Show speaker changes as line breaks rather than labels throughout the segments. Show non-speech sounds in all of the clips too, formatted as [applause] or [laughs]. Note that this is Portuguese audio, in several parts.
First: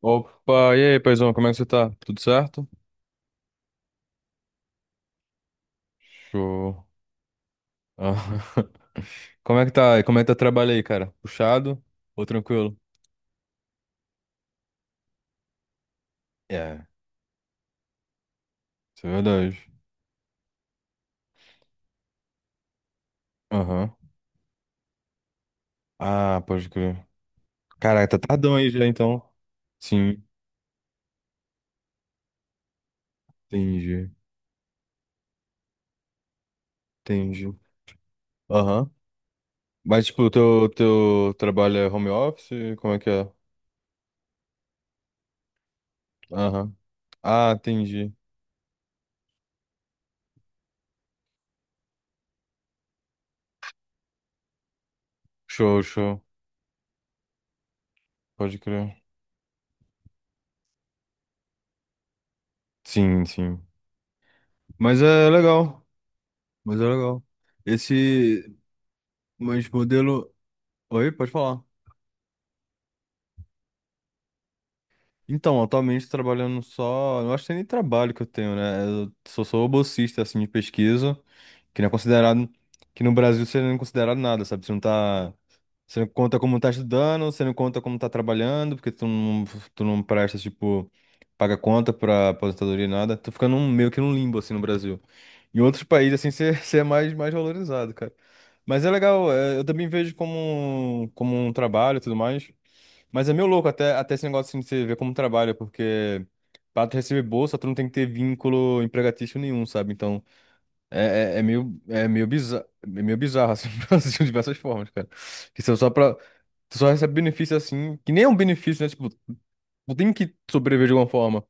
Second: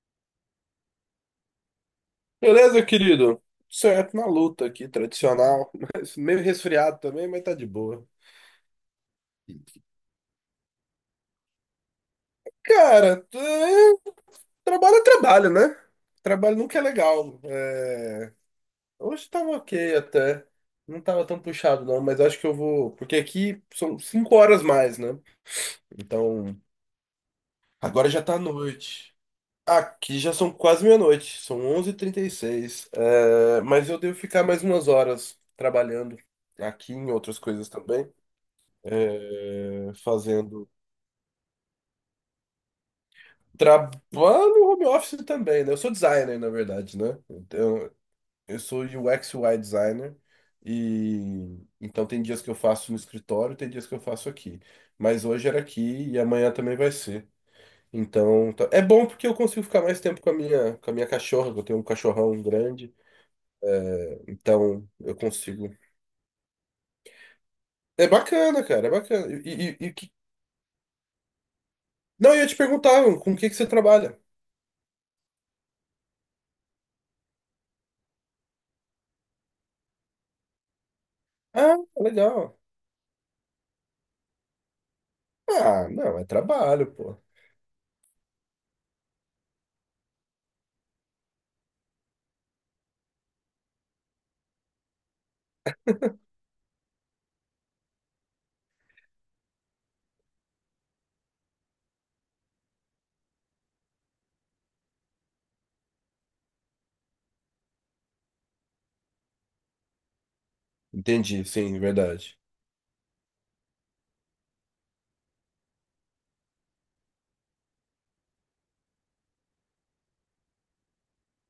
Opa, e aí, paizão, como é que você tá? Tudo certo?
Beleza, querido? Certo, na luta aqui, tradicional, [laughs] mas meio
Show.
resfriado também, mas tá de boa.
Ah, [laughs] Como é que tá? Como é que tá o trabalho aí, cara? Puxado ou tranquilo?
Cara, é, Trabalho é trabalho, né? Trabalho nunca é
É,
legal.
isso é
Hoje tava
verdade.
ok até. Não tava tão puxado, não, mas acho que eu vou, porque aqui
Aham.
são cinco horas mais, né?
Ah,
Então,
pode crer.
agora
Caraca,
já
tá
tá
tardão aí já,
noite.
então.
Aqui
Sim,
já são quase meia-noite, são 11:36. É, Mas eu
entendi,
devo ficar mais umas horas trabalhando aqui em outras
entendi.
coisas também,
Aham. Mas, tipo, o teu,
fazendo
teu trabalho é home office? Como é que é?
trabalho no home office também, né? Eu sou designer, na
Aham.
verdade, né?
Ah,
Então,
entendi.
eu sou UX UI designer, e então tem dias que eu faço no escritório, tem dias que eu faço aqui. Mas hoje era
Show,
aqui e
show.
amanhã também vai ser. Então,
Pode
é
crer.
bom porque eu consigo ficar mais tempo com a minha cachorra, que eu tenho um cachorrão grande,
Sim, sim.
é, então
Mas
eu
é
consigo.
legal. Mas é legal.
É
Esse.
bacana, cara, é bacana.
Mas modelo. Oi, pode falar.
Não, eu ia te perguntar, com o que que você trabalha?
Então, atualmente trabalhando só. Eu acho que nem trabalho que eu tenho, né? Eu sou bolsista, assim, de pesquisa,
Ah,
que não é considerado.
legal.
Que no Brasil você não é considerado nada, sabe? Você não tá.
Ah,
Você não
não, é
conta como tá
trabalho, pô.
estudando, você não conta como tá trabalhando, porque tu não presta, tipo, paga conta pra aposentadoria e nada. Tô ficando meio que num limbo, assim, no Brasil. Em outros países, assim, você, [laughs] você é mais valorizado, cara. Mas é legal, é, eu também vejo como, como um trabalho e tudo mais. Mas é meio louco até esse negócio assim de você ver como trabalha, porque pra tu receber bolsa, tu não tem que ter vínculo empregatício nenhum, sabe? Então,
Entendi, sim, verdade.
é meio bizarro, assim, [laughs] no Brasil, de diversas formas, cara. Que são só pra. Tu só recebe benefício, assim, que nem é um benefício, né? Tipo, tu tem que sobreviver de alguma forma.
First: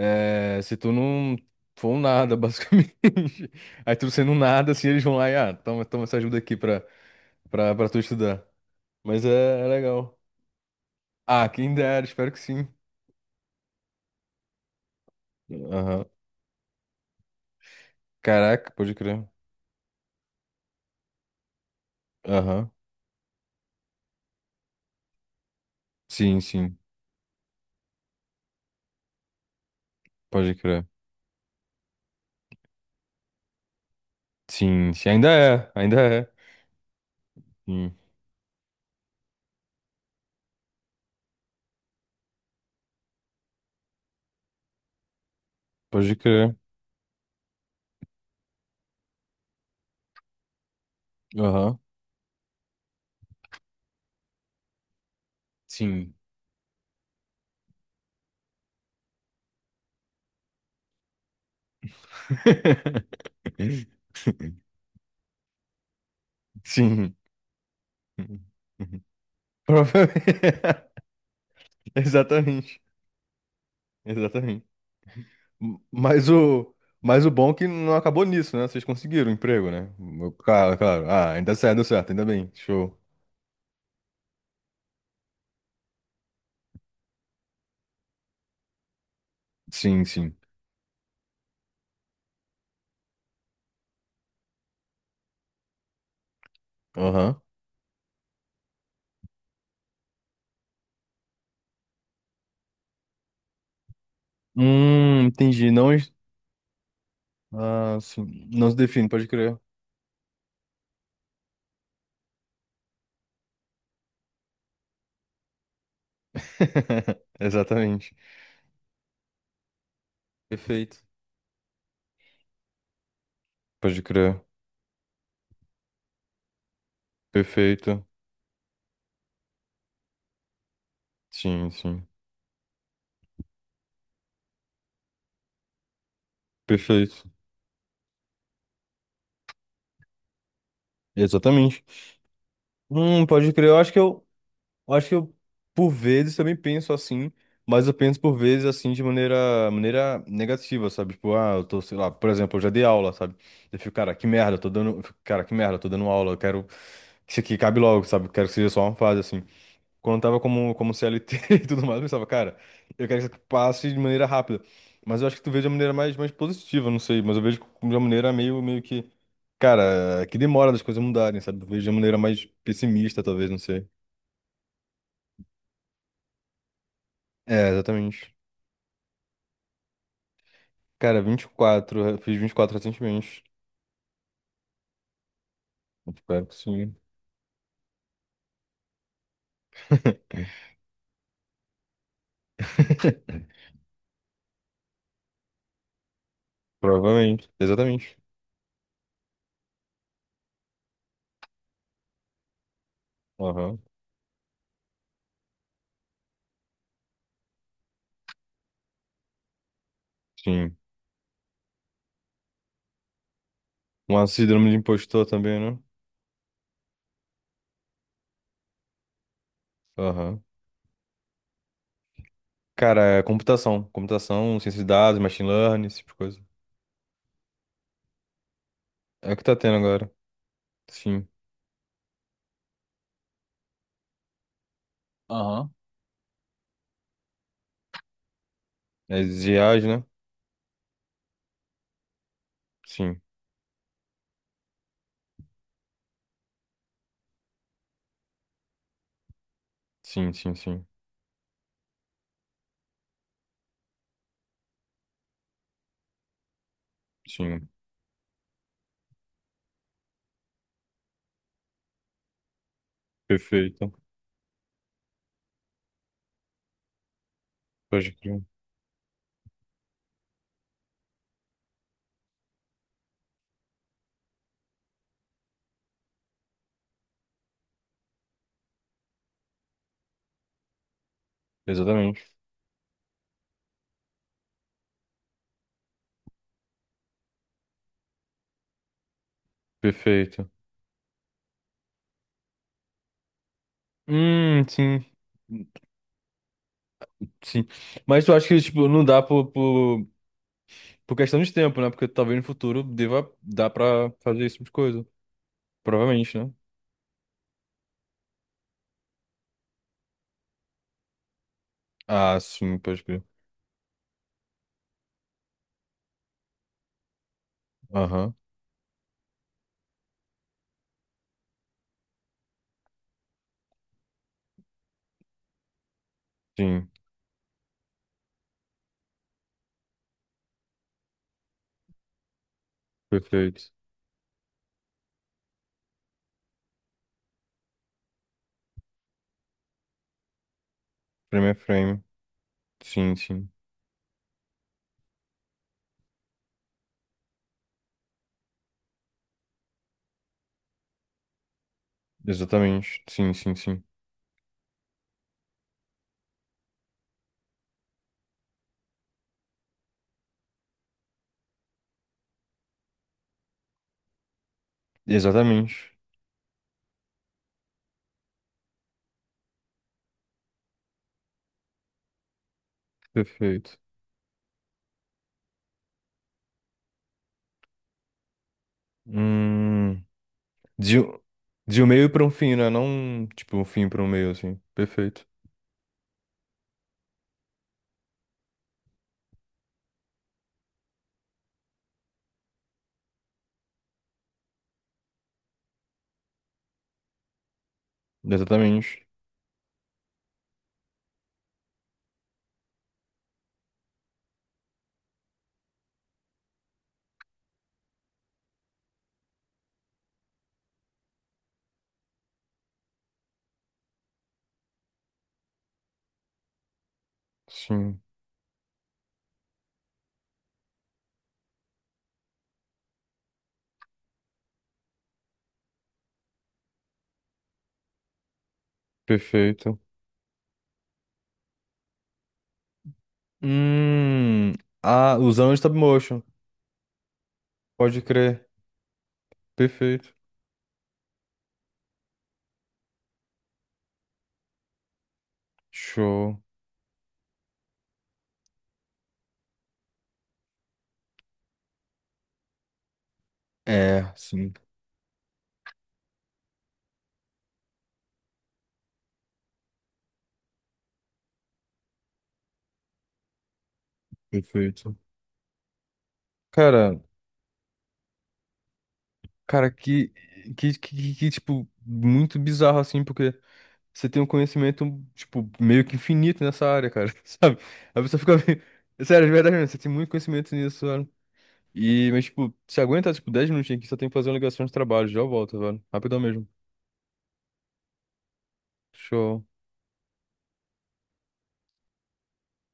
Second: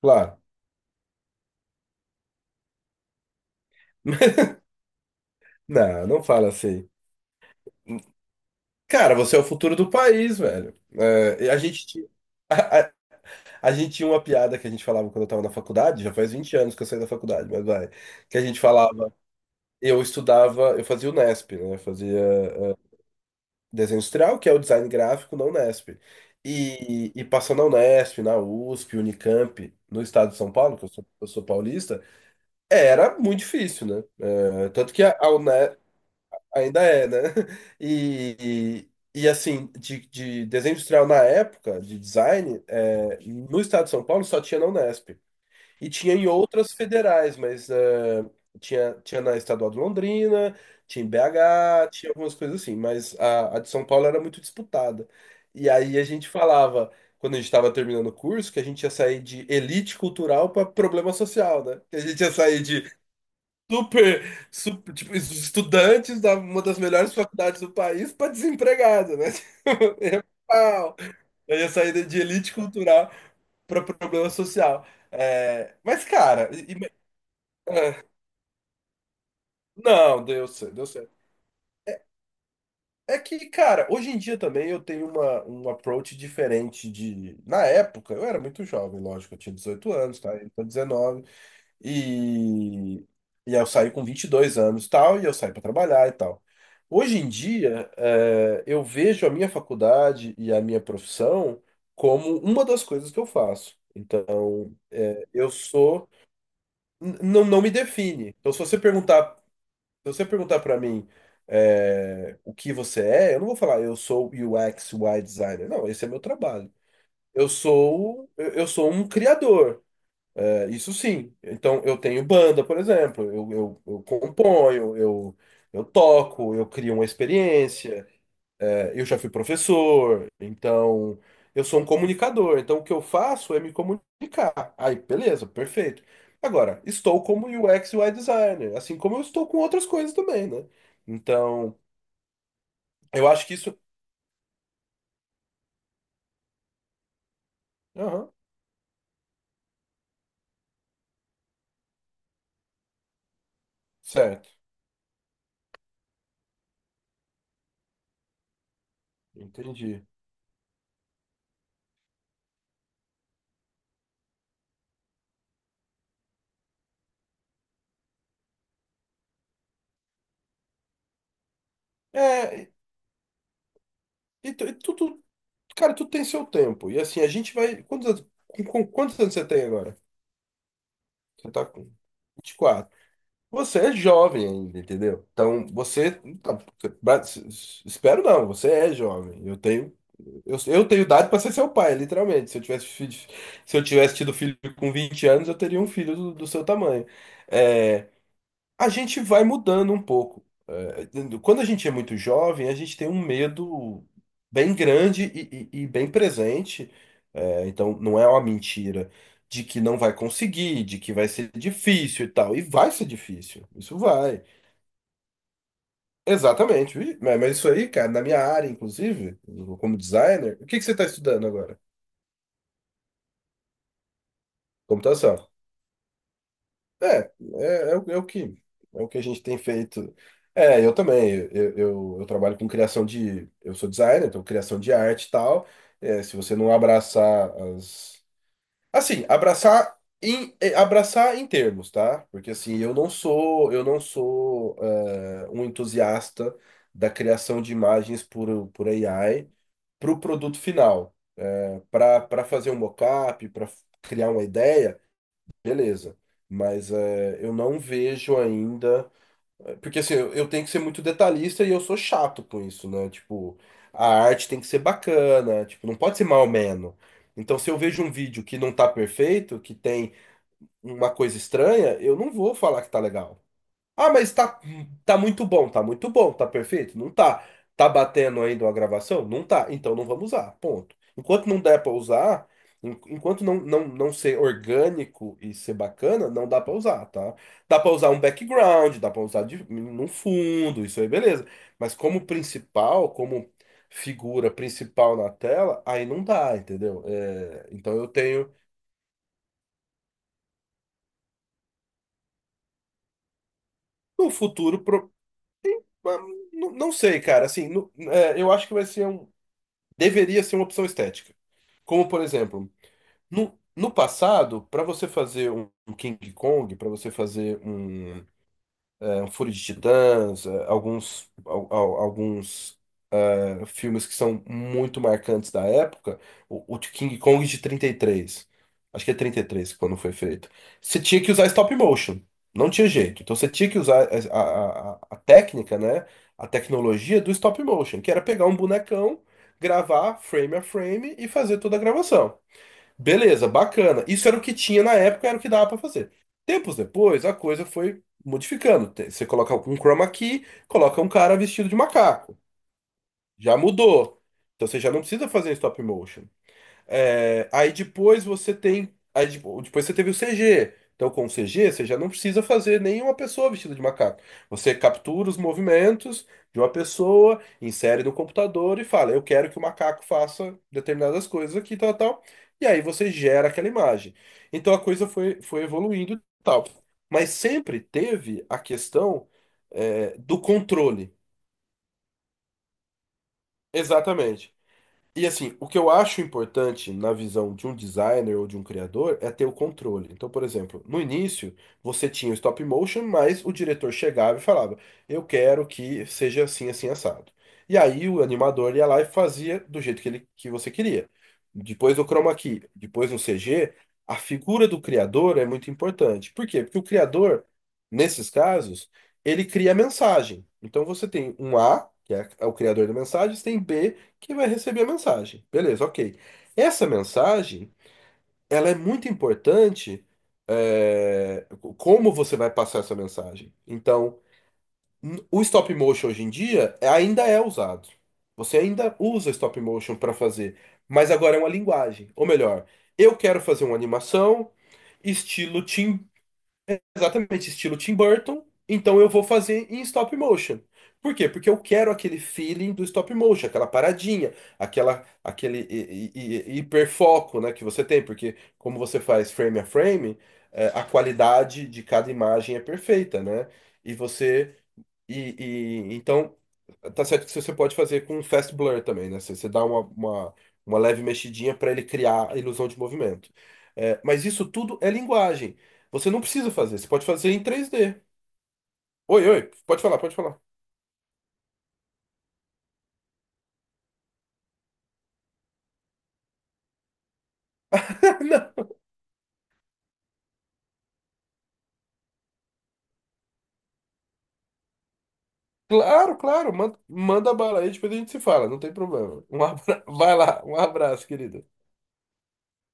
Claro.
se tu não for um nada, [laughs] basicamente. Aí tu sendo um
[laughs]
nada, assim, eles vão lá e, ah, toma, toma
Não,
essa
não
ajuda
fala
aqui pra,
assim.
pra tu estudar.
Cara,
Mas
você é o
é
futuro do
legal.
país, velho.
Ah, quem dera, espero que
[laughs]
sim.
A, a gente tinha uma piada que a gente falava quando eu tava na faculdade.
Aham.
Já faz 20 anos que eu saí da faculdade, mas vai. Que a gente
Caraca, pode
falava,
crer.
eu estudava, eu fazia o Nesp, né? Eu fazia
Aham.
desenho industrial, que é o design gráfico na Unesp.
Sim, sim,
E passando na Unesp, na USP, Unicamp, no estado de São
pode
Paulo,
crer.
que eu sou paulista. Era muito difícil, né? É,
Sim,
tanto que
sim,
a,
ainda
a
é,
UNE
ainda é.
ainda é, né? [laughs]
Sim,
E, assim, de desenho industrial na época, de design, no estado de São Paulo só tinha na Unesp. E tinha
pode
em
crer.
outras federais, mas tinha na Estadual de Londrina, tinha em
Aham.
BH, tinha algumas coisas assim, mas a de São Paulo era muito disputada. E aí a
Sim.
gente falava, quando a gente estava terminando o curso, que a gente ia sair de elite cultural para problema social, né? Que a gente ia sair de
[laughs]
Super, tipo, estudantes da uma das melhores
Sim.
faculdades do país para desempregado, né? [laughs] É
Provavelmente.
pau. Aí a
[laughs]
saída de elite
Exatamente.
cultural para problema
Exatamente.
social. É,
M-
mas,
Mas
cara,
o, mas o bom é que não acabou nisso, né? Vocês conseguiram o emprego, né?
não, deu certo,
Claro,
deu
claro.
certo.
Ah, ainda certo, deu certo, ainda bem. Show.
É que, cara, hoje em dia também eu tenho uma, um approach diferente de. Na época, eu era muito jovem, lógico, eu tinha dezoito
Sim,
anos, tá?
sim.
Eu tô 19, E, e aí eu saí com 22 anos e tal, e eu saí para trabalhar e tal. Hoje em
Aham.
dia, eu vejo a minha faculdade e a minha profissão como uma das coisas que eu faço. Então, eu
Entendi. Não.
sou. Não, não me
Ah,
define.
sim.
Então,
Não se define, pode crer.
se você perguntar para mim, o que você é, eu não vou falar eu sou UX, UI designer. Não, esse é meu trabalho.
[laughs]
Eu
Exatamente.
sou, eu eu sou um criador. É, isso
Perfeito.
sim. Então, eu tenho banda, por exemplo. Eu, eu,
Pode
eu
crer.
componho, eu toco, eu crio uma
Perfeito.
experiência. É, eu já fui professor, então eu
Sim,
sou um
sim.
comunicador. Então, o que eu faço é me comunicar. Aí, beleza, perfeito. Agora, estou
Perfeito.
como UX e UI designer, assim como eu estou com outras coisas também, né? Então,
Exatamente.
eu acho
Pode
que
crer. Eu
isso.
acho que eu, eu acho que eu, por vezes, também penso assim, mas eu penso
Aham,
por vezes assim de maneira, maneira negativa, sabe? Tipo, ah, eu tô, sei lá, por exemplo, eu já dei aula, sabe?
certo,
Eu fico, cara, que merda, eu tô dando aula, eu quero que isso aqui acabe logo, sabe? Eu quero que seja só uma fase, assim.
entendi.
Quando eu tava como, como CLT [laughs] e tudo mais, eu pensava, cara, eu quero que isso aqui passe de maneira rápida. Mas eu acho que tu vê de uma maneira mais positiva, não sei. Mas eu vejo de uma maneira meio que. Cara, que demora das coisas mudarem, sabe? Eu vejo de uma maneira mais
É,
pessimista, talvez, não sei.
e tu- e tudo Cara, tu tem seu tempo. E assim, a gente
É,
vai.
exatamente.
Com quantos anos você tem agora?
Cara,
Você tá com
24, eu fiz vinte
vinte
e
e
quatro
quatro
recentemente.
Você é jovem ainda, entendeu? Então,
Eu
você.
espero que
tá,
sim.
Espero não, você é jovem. Eu tenho. Eu tenho idade para ser seu pai, literalmente.
[laughs]
Se eu tivesse tido filho com 20 anos, eu teria um filho do seu tamanho.
Provavelmente,
É,
exatamente.
a gente vai mudando um pouco. É, quando a gente é muito jovem, a gente tem um
Aham,
medo bem grande e bem presente. É, então, não é uma mentira de que não vai
sim.
conseguir, de que vai ser difícil e tal. E vai ser difícil. Isso
Um
vai.
síndrome de impostor também, né?
Exatamente. Mas isso aí, cara, na minha área, inclusive, como
Aham.
designer, o que que você está estudando agora?
Cara, é computação. Computação, ciência de dados, machine
Computação.
learning, esse tipo de coisa.
É, é, é, o é o que é o que a
É o
gente
que tá
tem
tendo agora.
feito. É, eu
Sim.
também. Eu trabalho com criação de. Eu sou designer, então criação de arte e tal.
Aham.
É, se você não abraçar as. Assim,
As IAs,
abraçar
né?
em, abraçar em termos, tá? Porque assim,
Sim.
eu não sou um entusiasta da criação de imagens por AI para o
Sim, sim,
produto
sim.
final. Para fazer um mockup, para criar uma ideia. Beleza. Mas é, eu
Sim.
não vejo ainda. Porque assim, eu tenho que ser muito detalhista e eu sou chato com isso, né? Tipo,
Perfeito.
a arte tem que ser bacana, tipo, não pode ser menos. Então, se eu vejo um
Pode crer.
vídeo que não tá perfeito, que tem uma coisa estranha, eu não vou falar que tá legal. Ah, mas tá, tá muito bom, tá muito bom, tá perfeito? Não tá. Tá batendo ainda uma gravação? Não tá. Então não vamos usar, ponto. Enquanto não der pra
Exatamente.
usar, enquanto não ser orgânico e ser bacana, não dá pra usar, tá? Dá pra usar um background, dá pra usar de, num
Perfeito.
fundo, isso aí beleza. Mas como principal, como figura
Sim.
principal na tela, aí não dá, entendeu?
Sim.
É, então eu
Mas eu acho
tenho
que, tipo, não dá por questão de tempo, né? Porque talvez no futuro deva dar pra
no
fazer esse tipo de
futuro
coisa.
ah,
Provavelmente, né?
não sei, cara. Assim, é, eu acho que vai ser um, deveria ser uma opção estética. Como, por
Ah,
exemplo,
sim, pode crer.
no passado, para você fazer um um King Kong, para você fazer um,
Aham.
um Fúria de Titãs, alguns filmes que são muito marcantes da época, o
Sim.
de King Kong de 33. Acho que é 33 quando foi feito. Você tinha que usar stop motion. Não tinha jeito. Então você tinha
Perfeito.
que usar a técnica, né? A tecnologia do stop motion, que era pegar um bonecão, gravar frame a frame e
Frame a
fazer toda a
frame.
gravação.
Sim,
Beleza,
sim.
bacana. Isso era o que tinha na época, era o que dava pra fazer. Tempos depois, a coisa foi modificando. Você coloca um chroma key, coloca um cara vestido de macaco.
Exatamente. Sim, sim,
Já
sim.
mudou. Então você já não precisa fazer em stop motion. É, aí depois você tem. Aí depois você teve o CG. Então com o CG você já não precisa fazer nenhuma pessoa vestida de macaco. Você captura os
Exatamente.
movimentos de uma pessoa, insere no computador e fala: Eu quero que o macaco faça determinadas coisas aqui, tal, tal. E aí você gera aquela
Perfeito.
imagem. Então a coisa foi, foi evoluindo e tal. Mas sempre teve a questão,
Hum.
do
De,
controle.
um- de um meio para um fim, né? Não, tipo, um fim para um meio,
Exatamente.
assim. Perfeito.
E assim, o que eu acho importante na visão de um designer ou de um criador é ter o controle. Então, por exemplo, no início você tinha o stop motion, mas o diretor chegava e falava: Eu quero que seja assim, assim, assado. E aí o animador ia lá e
Exatamente.
fazia do jeito que ele, que você queria. Depois do chroma key, depois no CG, a figura do criador é muito importante. Por quê? Porque o criador, nesses casos, ele cria a mensagem. Então você tem um A, que é o criador da mensagem, você tem B que vai receber a mensagem. Beleza, ok. Essa mensagem,
Sim,
ela é muito importante, é, como você vai passar essa mensagem. Então, o stop motion hoje em dia ainda é usado. Você ainda usa stop
perfeito.
motion para fazer, mas agora é uma linguagem. Ou melhor, eu quero fazer uma animação
Hum, ah, usando
estilo
stop
Tim.
motion.
Exatamente, estilo Tim
Pode
Burton.
crer.
Então eu vou fazer em
Perfeito.
stop motion. Por quê? Porque eu quero aquele feeling do stop motion, aquela paradinha, aquele
Show.
hiperfoco, né, que você tem, porque como você faz frame a frame, a qualidade de cada imagem é perfeita, né? E
É, sim,
você e, então, tá certo que você pode fazer com fast blur também, né? Você dá uma leve mexidinha para ele criar a ilusão de movimento. É, mas isso tudo é
perfeito.
linguagem. Você não precisa fazer, você
Cara,
pode fazer em 3D. Oi, oi,
cara,
pode falar,
que,
pode falar.
que, que, que, que, tipo, muito bizarro, assim, porque você tem um conhecimento, tipo, meio que infinito nessa área, cara, [laughs] sabe? A pessoa fica [laughs] meio.
[laughs]
Sério, de verdade mesmo, você tem muito conhecimento nisso. E, mas, tipo, se aguenta, tipo, 10 minutinhos aqui, só tenho que fazer uma ligação de trabalho. Já eu volto,
Não,
velho.
claro,
Rapidão mesmo.
claro, manda, manda bala aí, depois a gente se fala, não tem problema. Um
Show.
abra... [laughs] Vai lá, um abraço, querido.